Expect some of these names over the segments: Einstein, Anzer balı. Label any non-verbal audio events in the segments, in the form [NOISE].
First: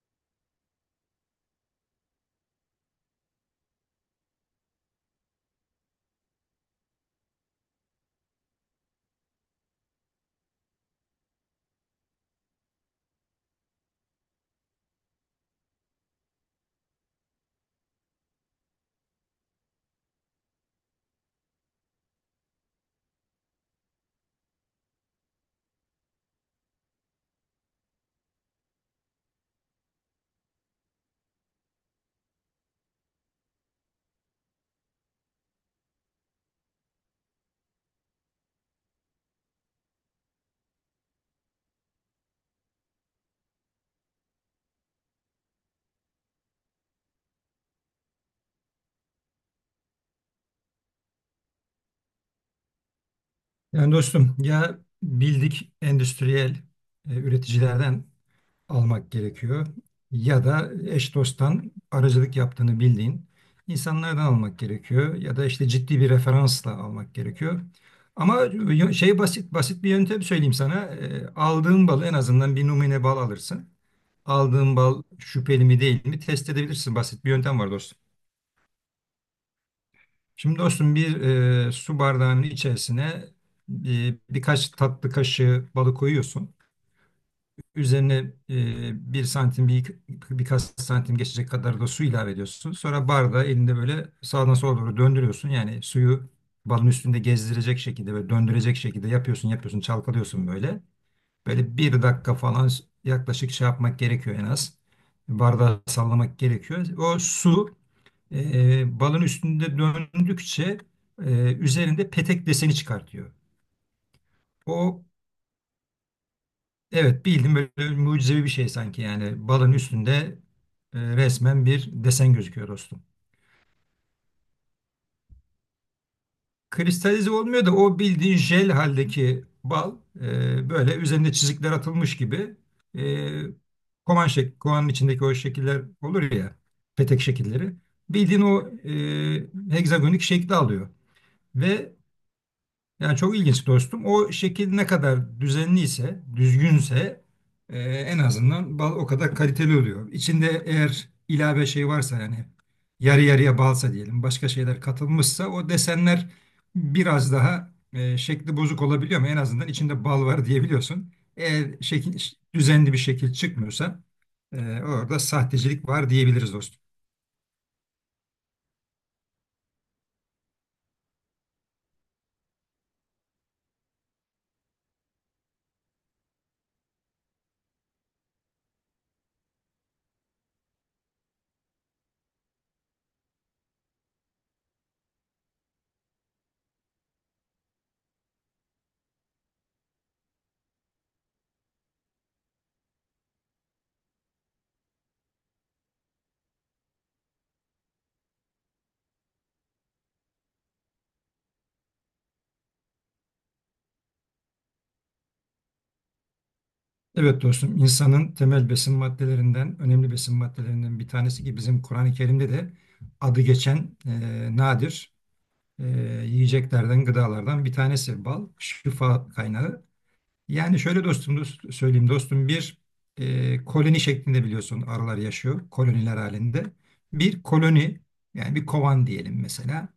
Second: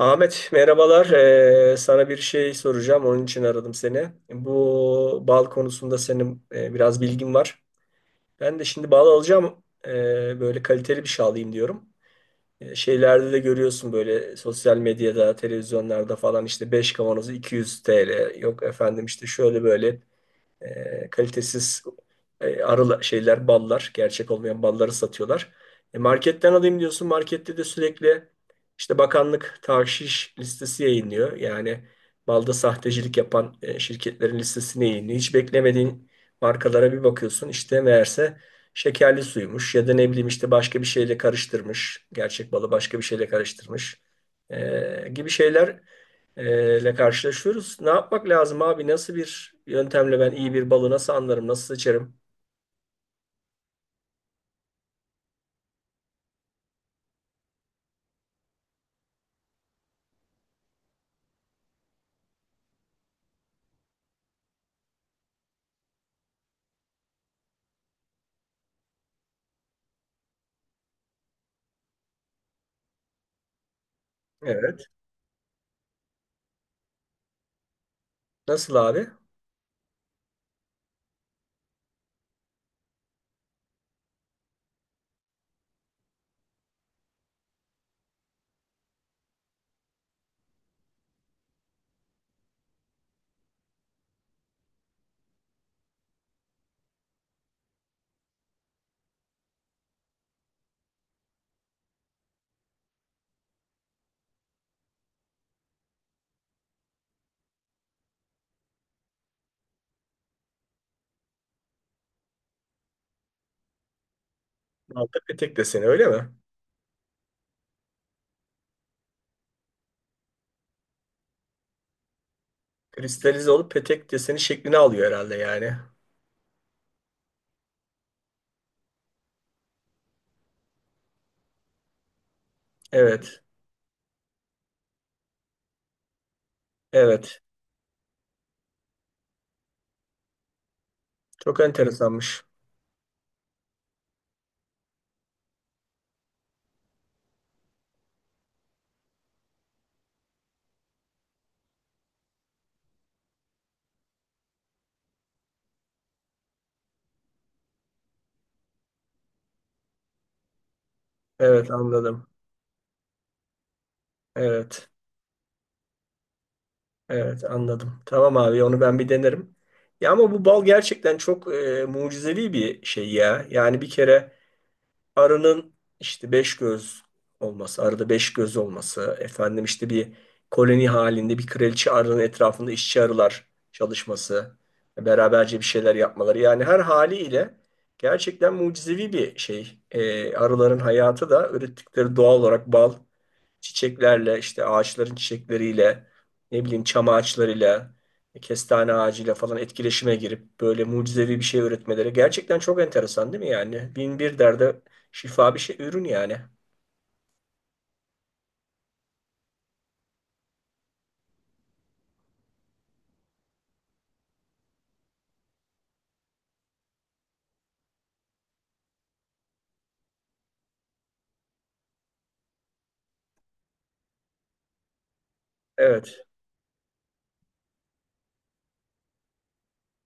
Ahmet merhabalar. Sana bir şey soracağım. Onun için aradım seni. Bu bal konusunda senin biraz bilgin var. Ben de şimdi bal alacağım. Böyle kaliteli bir şey alayım diyorum. Şeylerde de görüyorsun böyle sosyal medyada, televizyonlarda falan işte 5 kavanozu 200 TL. Yok efendim işte şöyle böyle. Kalitesiz arı şeyler, ballar, gerçek olmayan balları satıyorlar. Marketten alayım diyorsun. Markette de sürekli işte bakanlık tahşiş listesi yayınlıyor. Yani balda sahtecilik yapan şirketlerin listesini yayınlıyor. Hiç beklemediğin markalara bir bakıyorsun. İşte meğerse şekerli suymuş ya da ne bileyim işte başka bir şeyle karıştırmış. Gerçek balı başka bir şeyle karıştırmış. Gibi şeyler ile karşılaşıyoruz. Ne yapmak lazım abi? Nasıl bir yöntemle ben iyi bir balı nasıl anlarım, nasıl seçerim? Yani dostum ya bildik endüstriyel üreticilerden almak gerekiyor ya da eş dosttan aracılık yaptığını bildiğin insanlardan almak gerekiyor ya da işte ciddi bir referansla almak gerekiyor. Ama basit basit bir yöntem söyleyeyim sana. Aldığın balı en azından bir numune bal alırsın. Evet. Aldığın bal şüpheli mi değil mi test edebilirsin. Basit bir yöntem var dostum. Nasıl abi? Şimdi dostum bir su bardağının içerisine birkaç tatlı kaşığı balı koyuyorsun. Üzerine 1 santim birkaç santim geçecek kadar da su ilave ediyorsun. Sonra bardağı elinde böyle sağdan sola doğru döndürüyorsun. Yani suyu balın üstünde gezdirecek şekilde ve döndürecek şekilde yapıyorsun çalkalıyorsun böyle. Böyle bir dakika falan yaklaşık şey yapmak gerekiyor en az. Bardağı sallamak gerekiyor. O su balın üstünde döndükçe üzerinde petek deseni çıkartıyor. O Balta petek deseni öyle mi? evet bildim, böyle mucizevi bir şey sanki. Yani balın üstünde resmen bir desen gözüküyor dostum. Kristalize olup petek deseni şeklini alıyor herhalde yani. Kristalize olmuyor da o bildiğin jel haldeki bal böyle üzerinde çizikler atılmış gibi, Evet. e, kovanın içindeki o şekiller olur ya, petek Evet. şekilleri, bildiğin o hegzagonik şekli alıyor Çok ve enteresanmış. yani çok ilginç dostum. O şekil ne kadar düzenliyse, düzgünse en azından bal o kadar kaliteli oluyor. İçinde eğer ilave şey varsa, yani yarı yarıya balsa diyelim, başka şeyler katılmışsa, o desenler biraz daha şekli bozuk olabiliyor, ama en azından içinde bal var diyebiliyorsun. Evet, Eğer anladım. şekil düzenli bir şekil çıkmıyorsa, Evet. e, orada sahtecilik var diyebiliriz dostum. Evet, anladım. Tamam abi, onu ben bir denerim. Ya ama bu bal gerçekten çok mucizevi bir şey ya. Yani bir kere arının işte beş göz olması, arada beş göz olması, efendim işte bir koloni halinde bir kraliçe arının etrafında işçi arılar çalışması, beraberce bir şeyler yapmaları. Yani her haliyle gerçekten mucizevi bir şey. Arıların hayatı da ürettikleri doğal olarak bal, çiçeklerle, işte ağaçların çiçekleriyle, ne bileyim çam ağaçlarıyla, kestane ağacıyla falan etkileşime girip böyle mucizevi bir şey üretmeleri gerçekten çok enteresan değil mi yani? Bin bir derde şifa bir şey, ürün yani. Evet dostum, insanın temel besin maddelerinden, önemli besin maddelerinden bir tanesi, ki bizim Kur'an-ı Kerim'de de adı geçen nadir e, yiyeceklerden, gıdalardan bir tanesi bal, şifa kaynağı. Yani şöyle dostum, söyleyeyim dostum, bir koloni şeklinde biliyorsun arılar yaşıyor, Evet. koloniler halinde. Bir koloni, yani bir kovan diyelim mesela.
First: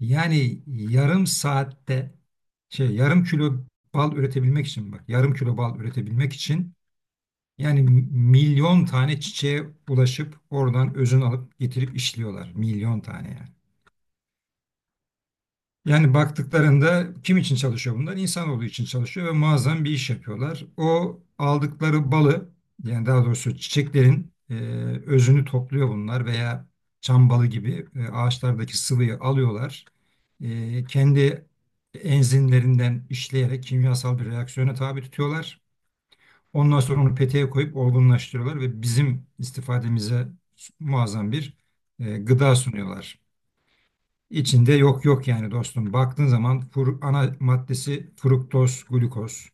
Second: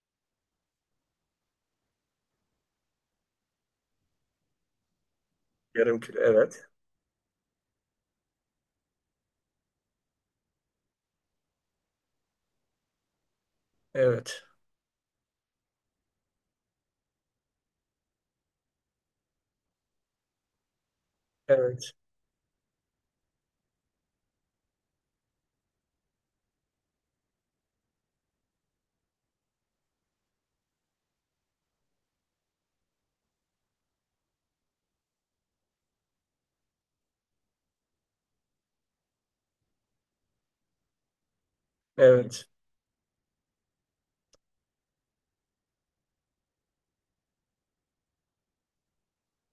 Yani yarım saatte, yarım kilo bal üretebilmek için, bak, yarım kilo bal Yarım kilo. üretebilmek Evet. için yani milyon tane çiçeğe bulaşıp oradan özünü alıp getirip işliyorlar. Milyon tane, yani. Evet. Yani baktıklarında kim için çalışıyor bunlar? İnsanoğlu için çalışıyor ve muazzam bir iş yapıyorlar. O Evet. aldıkları balı, yani daha doğrusu çiçeklerin özünü topluyor bunlar, veya çam balı gibi ağaçlardaki sıvıyı alıyorlar. Kendi enzimlerinden işleyerek kimyasal bir reaksiyona tabi tutuyorlar. Ondan sonra onu peteğe koyup olgunlaştırıyorlar ve bizim istifademize muazzam bir Evet. gıda sunuyorlar. İçinde yok yok, yani dostum. Baktığın zaman ana maddesi fruktoz, glukoz.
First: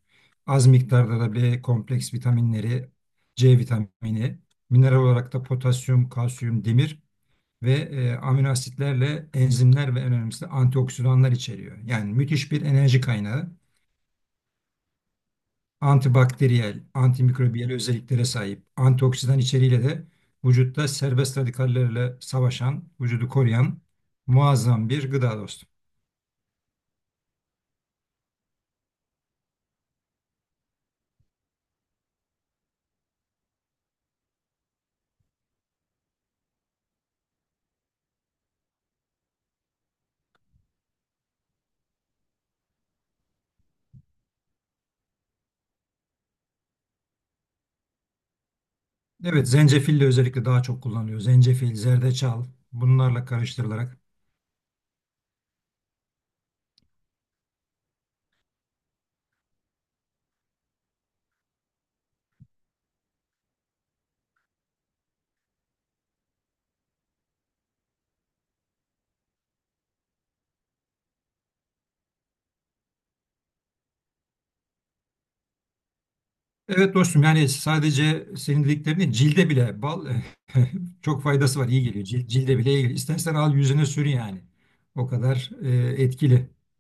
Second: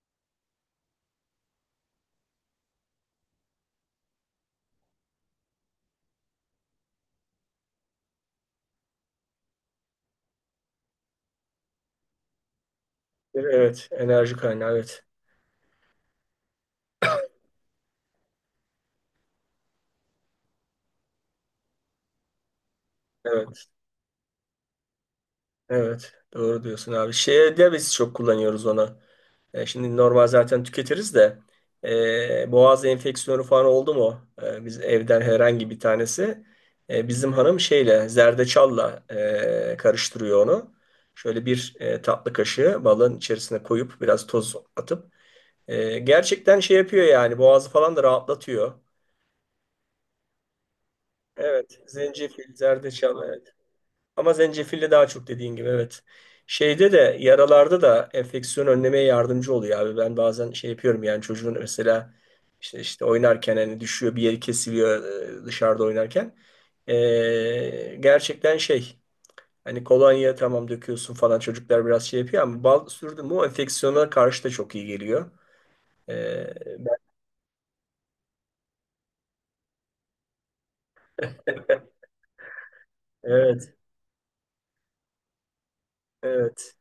Az miktarda da B kompleks vitaminleri, C vitamini, mineral olarak da potasyum, kalsiyum, demir ve amino asitlerle enzimler, ve en önemlisi de antioksidanlar içeriyor. Yani müthiş bir enerji kaynağı. Evet. Enerji kaynağı. Evet. Antibakteriyel, antimikrobiyel özelliklere sahip, antioksidan içeriğiyle de vücutta serbest radikallerle savaşan, vücudu Evet. koruyan muazzam bir gıda dostum. Evet. Doğru diyorsun abi. Şeyde biz çok kullanıyoruz onu. Şimdi normal zaten tüketiriz de boğaz enfeksiyonu falan oldu mu? Biz evden herhangi bir tanesi, bizim hanım şeyle zerdeçalla karıştırıyor onu. Şöyle bir tatlı kaşığı balın içerisine koyup biraz toz atıp. Gerçekten şey yapıyor yani, boğazı falan da rahatlatıyor. Evet, zencefil de özellikle daha çok kullanılıyor. Zencefil, Evet, zerdeçal, zencefil, zerdeçal, bunlarla evet. karıştırılarak. Ama zencefille daha çok, dediğin gibi, evet. Şeyde de, yaralarda da enfeksiyon önlemeye yardımcı oluyor abi. Ben bazen şey yapıyorum yani, çocuğun mesela işte oynarken, hani düşüyor, bir yeri kesiliyor dışarıda oynarken. Gerçekten şey, hani kolonya tamam döküyorsun falan, çocuklar biraz şey yapıyor ama bal sürdün mü o enfeksiyona karşı da çok iyi geliyor. Ee, Evet ben- dostum, yani sadece senin dediklerini, cilde bile bal [LAUGHS] çok faydası var, iyi geliyor. Cilde bile iyi geliyor. İstersen al evet, yüzüne sür yani. O kadar etkili. evet.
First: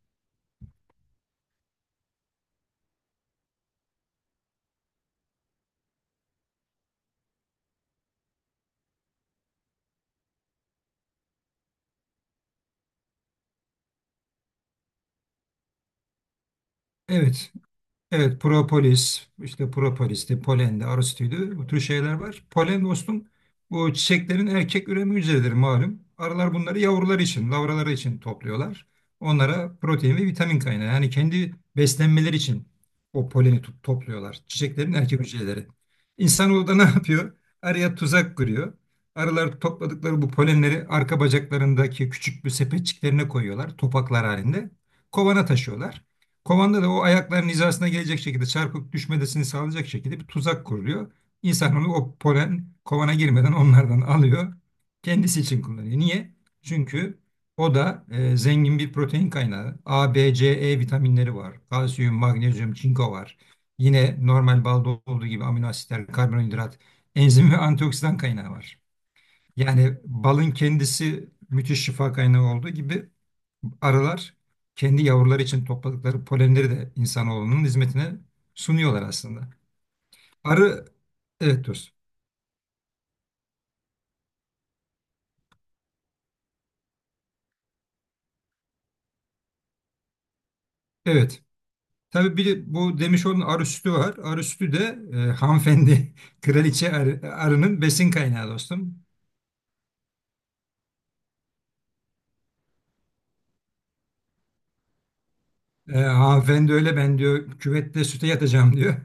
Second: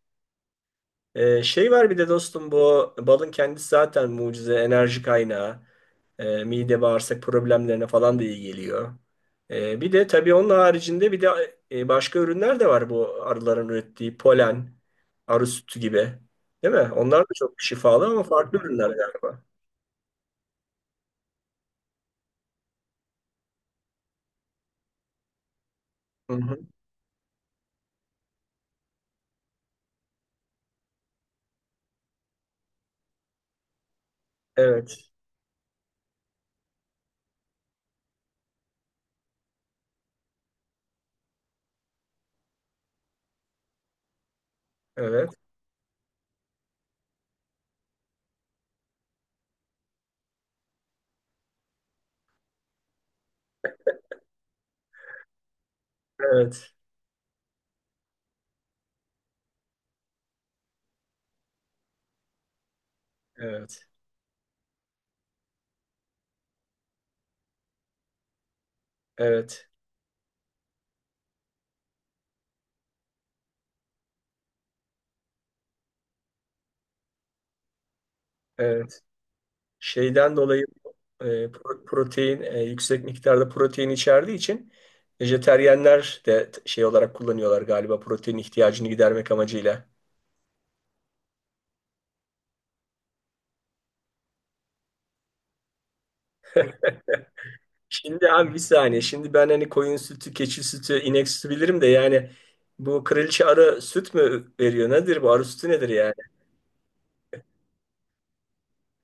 Şey var bir de dostum, bu balın kendisi zaten mucize enerji kaynağı. Mide bağırsak problemlerine falan da iyi geliyor. Bir de tabii onun haricinde bir de başka ürünler de var, bu arıların ürettiği polen, arı sütü gibi. Değil mi? Onlar da Evet. çok şifalı ama Evet, farklı ürünler propolis, galiba. işte propolis'ti, polendi, arostuydu. Bu tür şeyler var. Polen dostum, bu çiçeklerin erkek üreme hücreleridir malum. Hı Arılar hı. bunları yavruları için, lavraları için topluyorlar. Onlara protein ve vitamin kaynağı. Yani kendi beslenmeleri için o poleni topluyorlar. Çiçeklerin Evet, erkek hücreleri. İnsanoğlu da [LAUGHS] ne yapıyor? Arıya tuzak kuruyor. Arılar topladıkları bu polenleri arka bacaklarındaki küçük bir sepetçiklerine koyuyorlar, topaklar halinde. evet, Kovana taşıyorlar. Kovanda da o ayakların hizasına gelecek şekilde çarpıp düşmesini sağlayacak şekilde bir tuzak kuruluyor. İnsan onu o polen kovana girmeden onlardan alıyor. Kendisi için kullanıyor. Niye? evet, Çünkü o da zengin bir protein kaynağı. A, B, C, E vitaminleri var. Kalsiyum, magnezyum, çinko var. evet, Yine normal balda olduğu gibi amino asitler, karbonhidrat, enzim ve antioksidan kaynağı var. evet, Yani balın kendisi müthiş şifa kaynağı olduğu gibi, arılar kendi yavruları için topladıkları polenleri de insanoğlunun hizmetine sunuyorlar evet. aslında. Şeyden dolayı Arı, e, evet dostum, protein, yüksek miktarda protein içerdiği için vejeteryenler de şey olarak kullanıyorlar galiba, protein ihtiyacını gidermek amacıyla. evet. Tabii bir de bu demiş onun, arı sütü var. Arı sütü de hanımefendi, [LAUGHS] arının besin Şimdi kaynağı abi bir saniye. dostum. Şimdi ben hani koyun sütü, keçi sütü, inek sütü bilirim de yani bu kraliçe arı süt mü veriyor? Nedir bu? Arı sütü nedir yani? Hanımefendi öyle, ben diyor küvette süte yatacağım diyor.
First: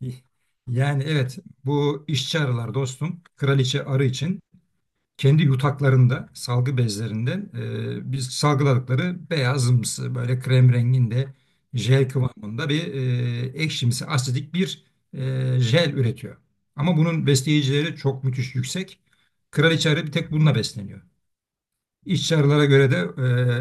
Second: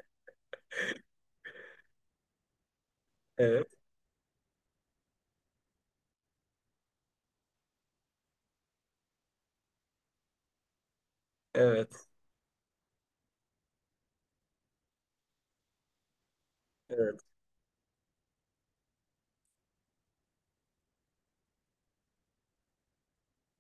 [LAUGHS] Yani evet, bu işçi arılar dostum, Evet, kraliçe arı için kendi yutaklarında salgı bezlerinden biz salgıladıkları beyazımsı, böyle krem renginde, evet, jel kıvamında bir ekşimsi, asidik bir jel üretiyor. Ama evet, bunun besleyicileri çok müthiş yüksek. Kraliçe arı bir tek bununla besleniyor. İşçi arılara göre de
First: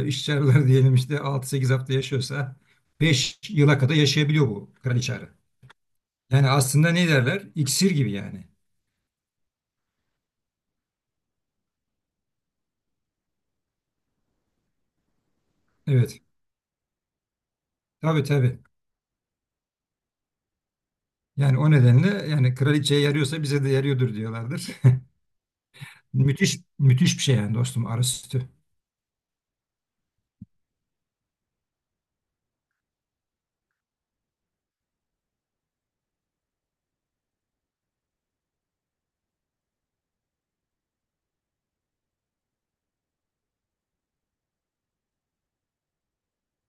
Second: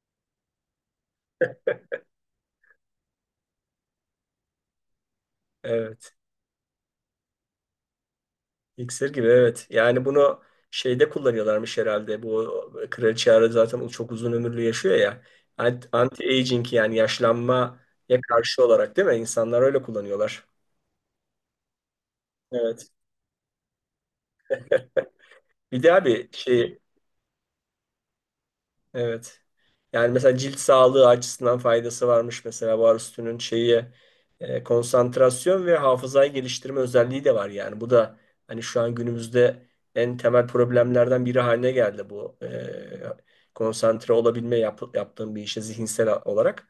işçi arılar [LAUGHS] diyelim işte 6-8 hafta yaşıyorsa, 5 yıla kadar yaşayabiliyor bu kraliçe arı. evet. Yani aslında ne derler? İksir gibi yani. İksir gibi, evet. Yani bunu şeyde kullanıyorlarmış herhalde. Bu kraliçe Ara zaten o çok uzun ömürlü yaşıyor ya. Evet. Anti-aging, yani yaşlanmaya Tabii, tabii. karşı olarak, değil mi? İnsanlar öyle kullanıyorlar. Yani o nedenle, yani Evet. kraliçeye yarıyorsa bize de yarıyordur diyorlardır. [LAUGHS] Bir de abi Müthiş, şey. müthiş bir şey yani dostum arı sütü. Evet. Yani mesela cilt sağlığı açısından faydası varmış mesela, bu arüstünün şeyi, konsantrasyon ve hafızayı geliştirme özelliği de var yani. Bu da hani şu an günümüzde en temel problemlerden biri haline geldi, bu konsantre olabilme, yaptığım bir işe zihinsel olarak.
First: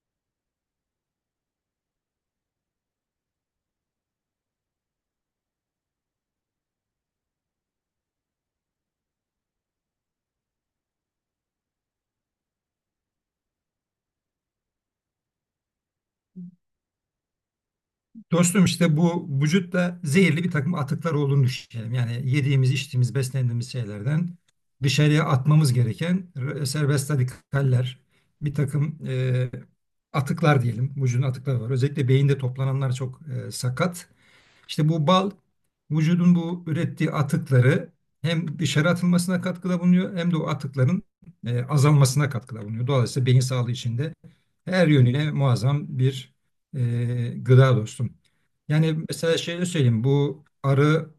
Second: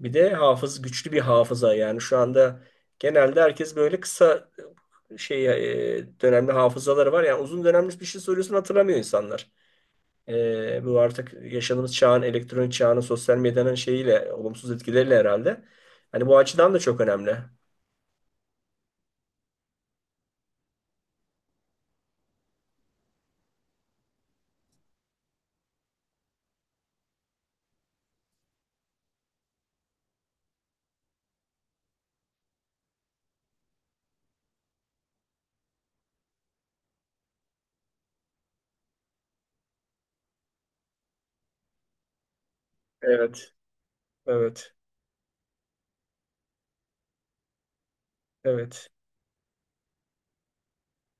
Bir de güçlü bir hafıza yani, şu anda genelde herkes böyle kısa e, şey dönemli hafızaları var. Yani uzun dönemli bir şey soruyorsun, hatırlamıyor insanlar. Bu artık yaşadığımız çağın, elektronik çağının, sosyal medyanın şeyiyle, olumsuz etkileriyle herhalde. Hani bu açıdan da çok önemli. Dostum, işte bu vücutta zehirli bir takım atıklar olduğunu düşünelim. Yani yediğimiz, içtiğimiz, beslendiğimiz şeylerden dışarıya atmamız gereken serbest radikaller, bir takım atıklar diyelim. Vücudun atıkları var. Özellikle beyinde toplananlar çok sakat. İşte bu bal vücudun bu ürettiği atıkları hem dışarı atılmasına katkıda bulunuyor, hem de o atıkların azalmasına katkıda bulunuyor. Dolayısıyla beyin Evet, sağlığı için de evet, her yönüyle muazzam bir gıda dostum. evet, Yani mesela şöyle söyleyeyim, bu arı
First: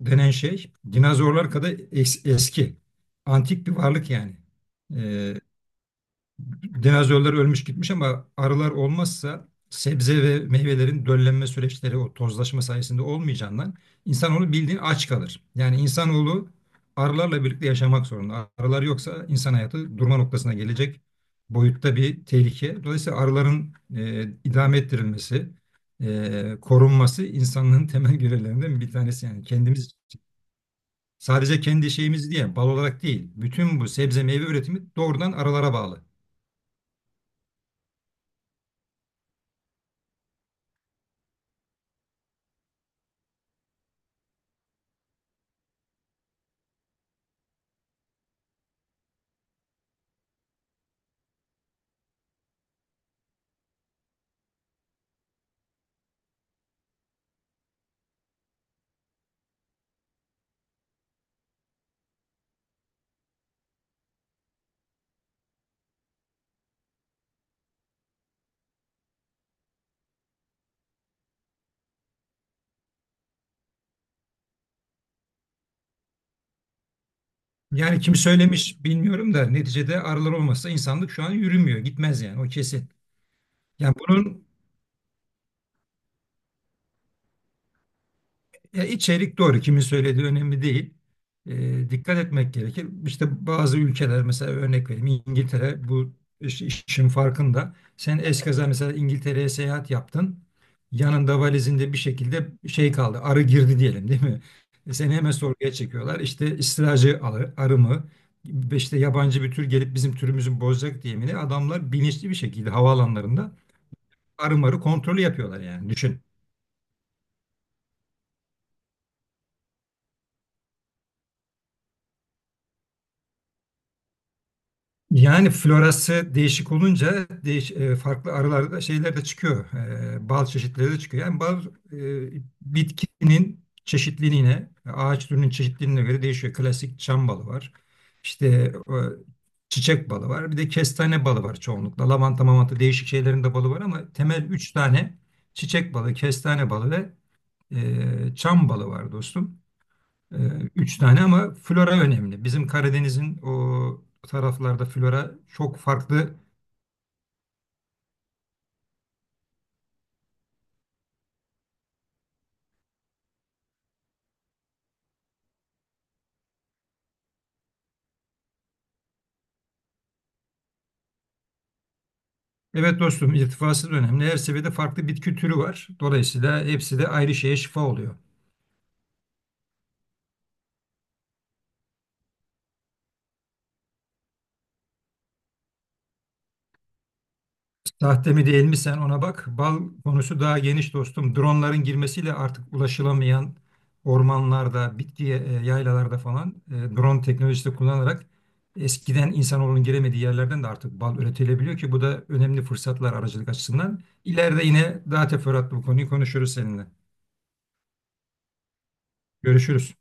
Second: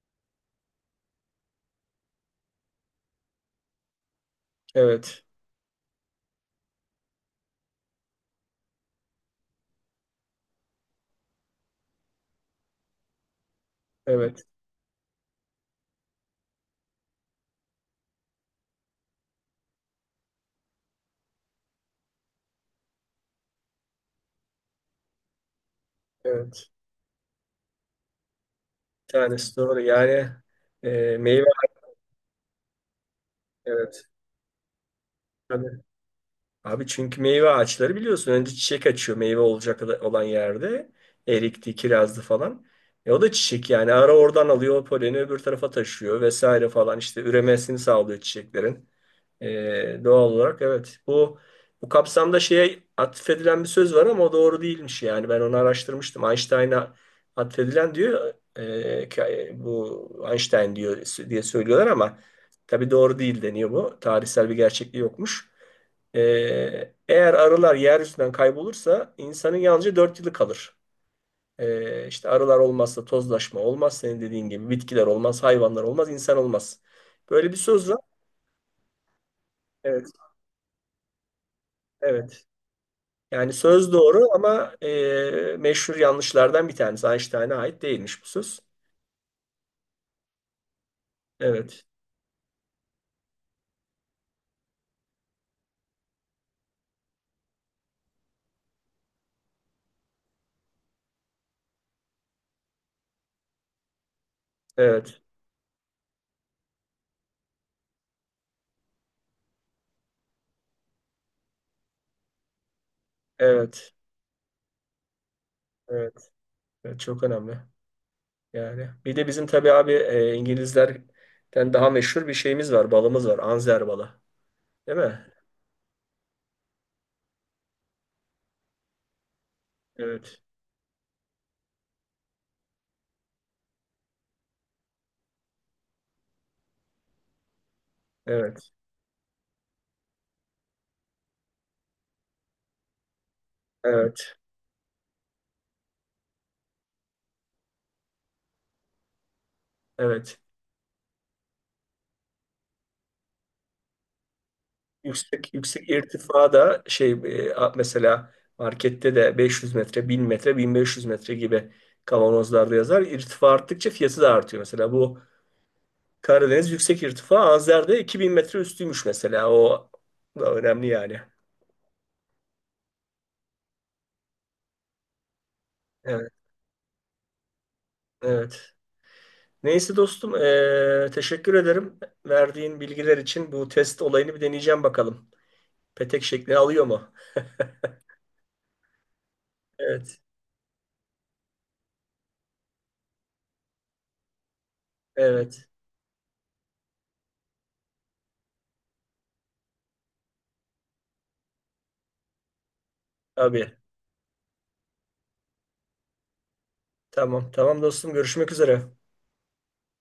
denen şey dinozorlar kadar eski, antik bir varlık yani. evet, E, Dinozorlar ölmüş gitmiş ama arılar olmazsa sebze ve meyvelerin döllenme süreçleri o tozlaşma sayesinde olmayacağından evet, insanoğlu bildiğin aç kalır. Yani insanoğlu arılarla birlikte yaşamak zorunda. Arılar yoksa insan hayatı durma noktasına gelecek boyutta bir tehlike. Dolayısıyla arıların idame ettirilmesi, evet. korunması insanlığın [LAUGHS] temel görevlerinden bir Bir tanesi. Yani tanesi doğru. kendimiz için. Yani meyve, Sadece kendi şeyimiz diye bal olarak değil, bütün bu evet. sebze meyve üretimi doğrudan Tabii. arılara bağlı. Abi, çünkü meyve ağaçları biliyorsun, önce çiçek açıyor meyve olacak olan yerde. Erikti, kirazdı falan. O da çiçek yani. Ara oradan alıyor o poleni, öbür tarafa taşıyor vesaire falan. İşte üremesini sağlıyor çiçeklerin. Doğal olarak, evet. Bu kapsamda şeye atfedilen bir söz var ama o doğru değilmiş yani. Ben onu araştırmıştım. Einstein'a atfedilen diyor. Bu Einstein diyor diye söylüyorlar ama tabii doğru değil deniyor bu. Tarihsel bir gerçekliği yokmuş. Eğer arılar yeryüzünden kaybolursa insanın yalnızca 4 yılı kalır. İşte arılar olmazsa tozlaşma olmaz, senin dediğin gibi bitkiler olmaz, hayvanlar olmaz, insan olmaz. Böyle bir söz var. Yani kim söylemiş bilmiyorum da, neticede Evet, arılar olmasa insanlık şu an yürümüyor, gitmez yani, evet. o kesin. Yani söz Yani doğru bunun ama meşhur yanlışlardan bir tanesi. Einstein'a ait değilmiş bu söz. Ya, içerik doğru, kimin söylediği önemli değil. Evet, Dikkat etmek gerekir. İşte bazı ülkeler, mesela örnek vereyim, İngiltere bu işin farkında. Sen eskaza mesela İngiltere'ye seyahat yaptın. Yanında valizinde bir şekilde şey kaldı, arı girdi diyelim, değil mi? Seni evet, hemen sorguya çekiyorlar. İşte istilacı arı, arı mı? Ve işte yabancı bir tür gelip bizim türümüzü bozacak diye mi, ne? Adamlar bilinçli bir şekilde havaalanlarında evet, arı marı kontrolü yapıyorlar yani. Düşün. evet, evet. Çok önemli. Yani bir de bizim tabii abi, İngilizlerden daha meşhur bir şeyimiz var. Balımız var. Anzer balı. Değil mi? Yani florası değişik olunca farklı arılarda şeyler de çıkıyor. Evet, Bal çeşitleri de çıkıyor. Yani bal bitkinin çeşitliliğine, ağaç türünün çeşitliliğine göre değişiyor. Klasik çam balı var. İşte evet, çiçek balı var. Bir de kestane balı var çoğunlukla. Lavanta, mamanta, değişik şeylerin de balı var, ama evet, temel üç tane: çiçek balı, kestane balı ve çam balı var dostum. Ee, evet. Üç tane, ama flora önemli. Bizim Karadeniz'in o taraflarda flora Yüksek çok yüksek farklı. irtifada şey, mesela markette de 500 metre, 1000 metre, 1500 metre gibi kavanozlarda yazar. İrtifa arttıkça fiyatı da artıyor. Mesela bu Karadeniz yüksek irtifa. Azer'de 2000 metre üstüymüş mesela. O da önemli yani. Evet dostum, irtifası da önemli. Her seviyede farklı bitki türü var. Evet, Dolayısıyla hepsi de ayrı şeye şifa oluyor. evet. Neyse dostum, teşekkür ederim. Verdiğin bilgiler için bu test olayını bir deneyeceğim bakalım. Petek şeklini alıyor mu? Sahte mi değil mi, sen ona bak. Bal Evet, konusu daha geniş dostum. Dronların girmesiyle artık ulaşılamayan ormanlarda, bitki evet. yaylalarda falan, drone teknolojisi kullanarak eskiden insanoğlunun giremediği yerlerden de artık bal üretilebiliyor, ki bu da önemli fırsatlar aracılık Abi. açısından. İleride yine daha teferruatlı bu konuyu konuşuruz seninle. Tamam, tamam dostum. Görüşmek üzere. Görüşürüz.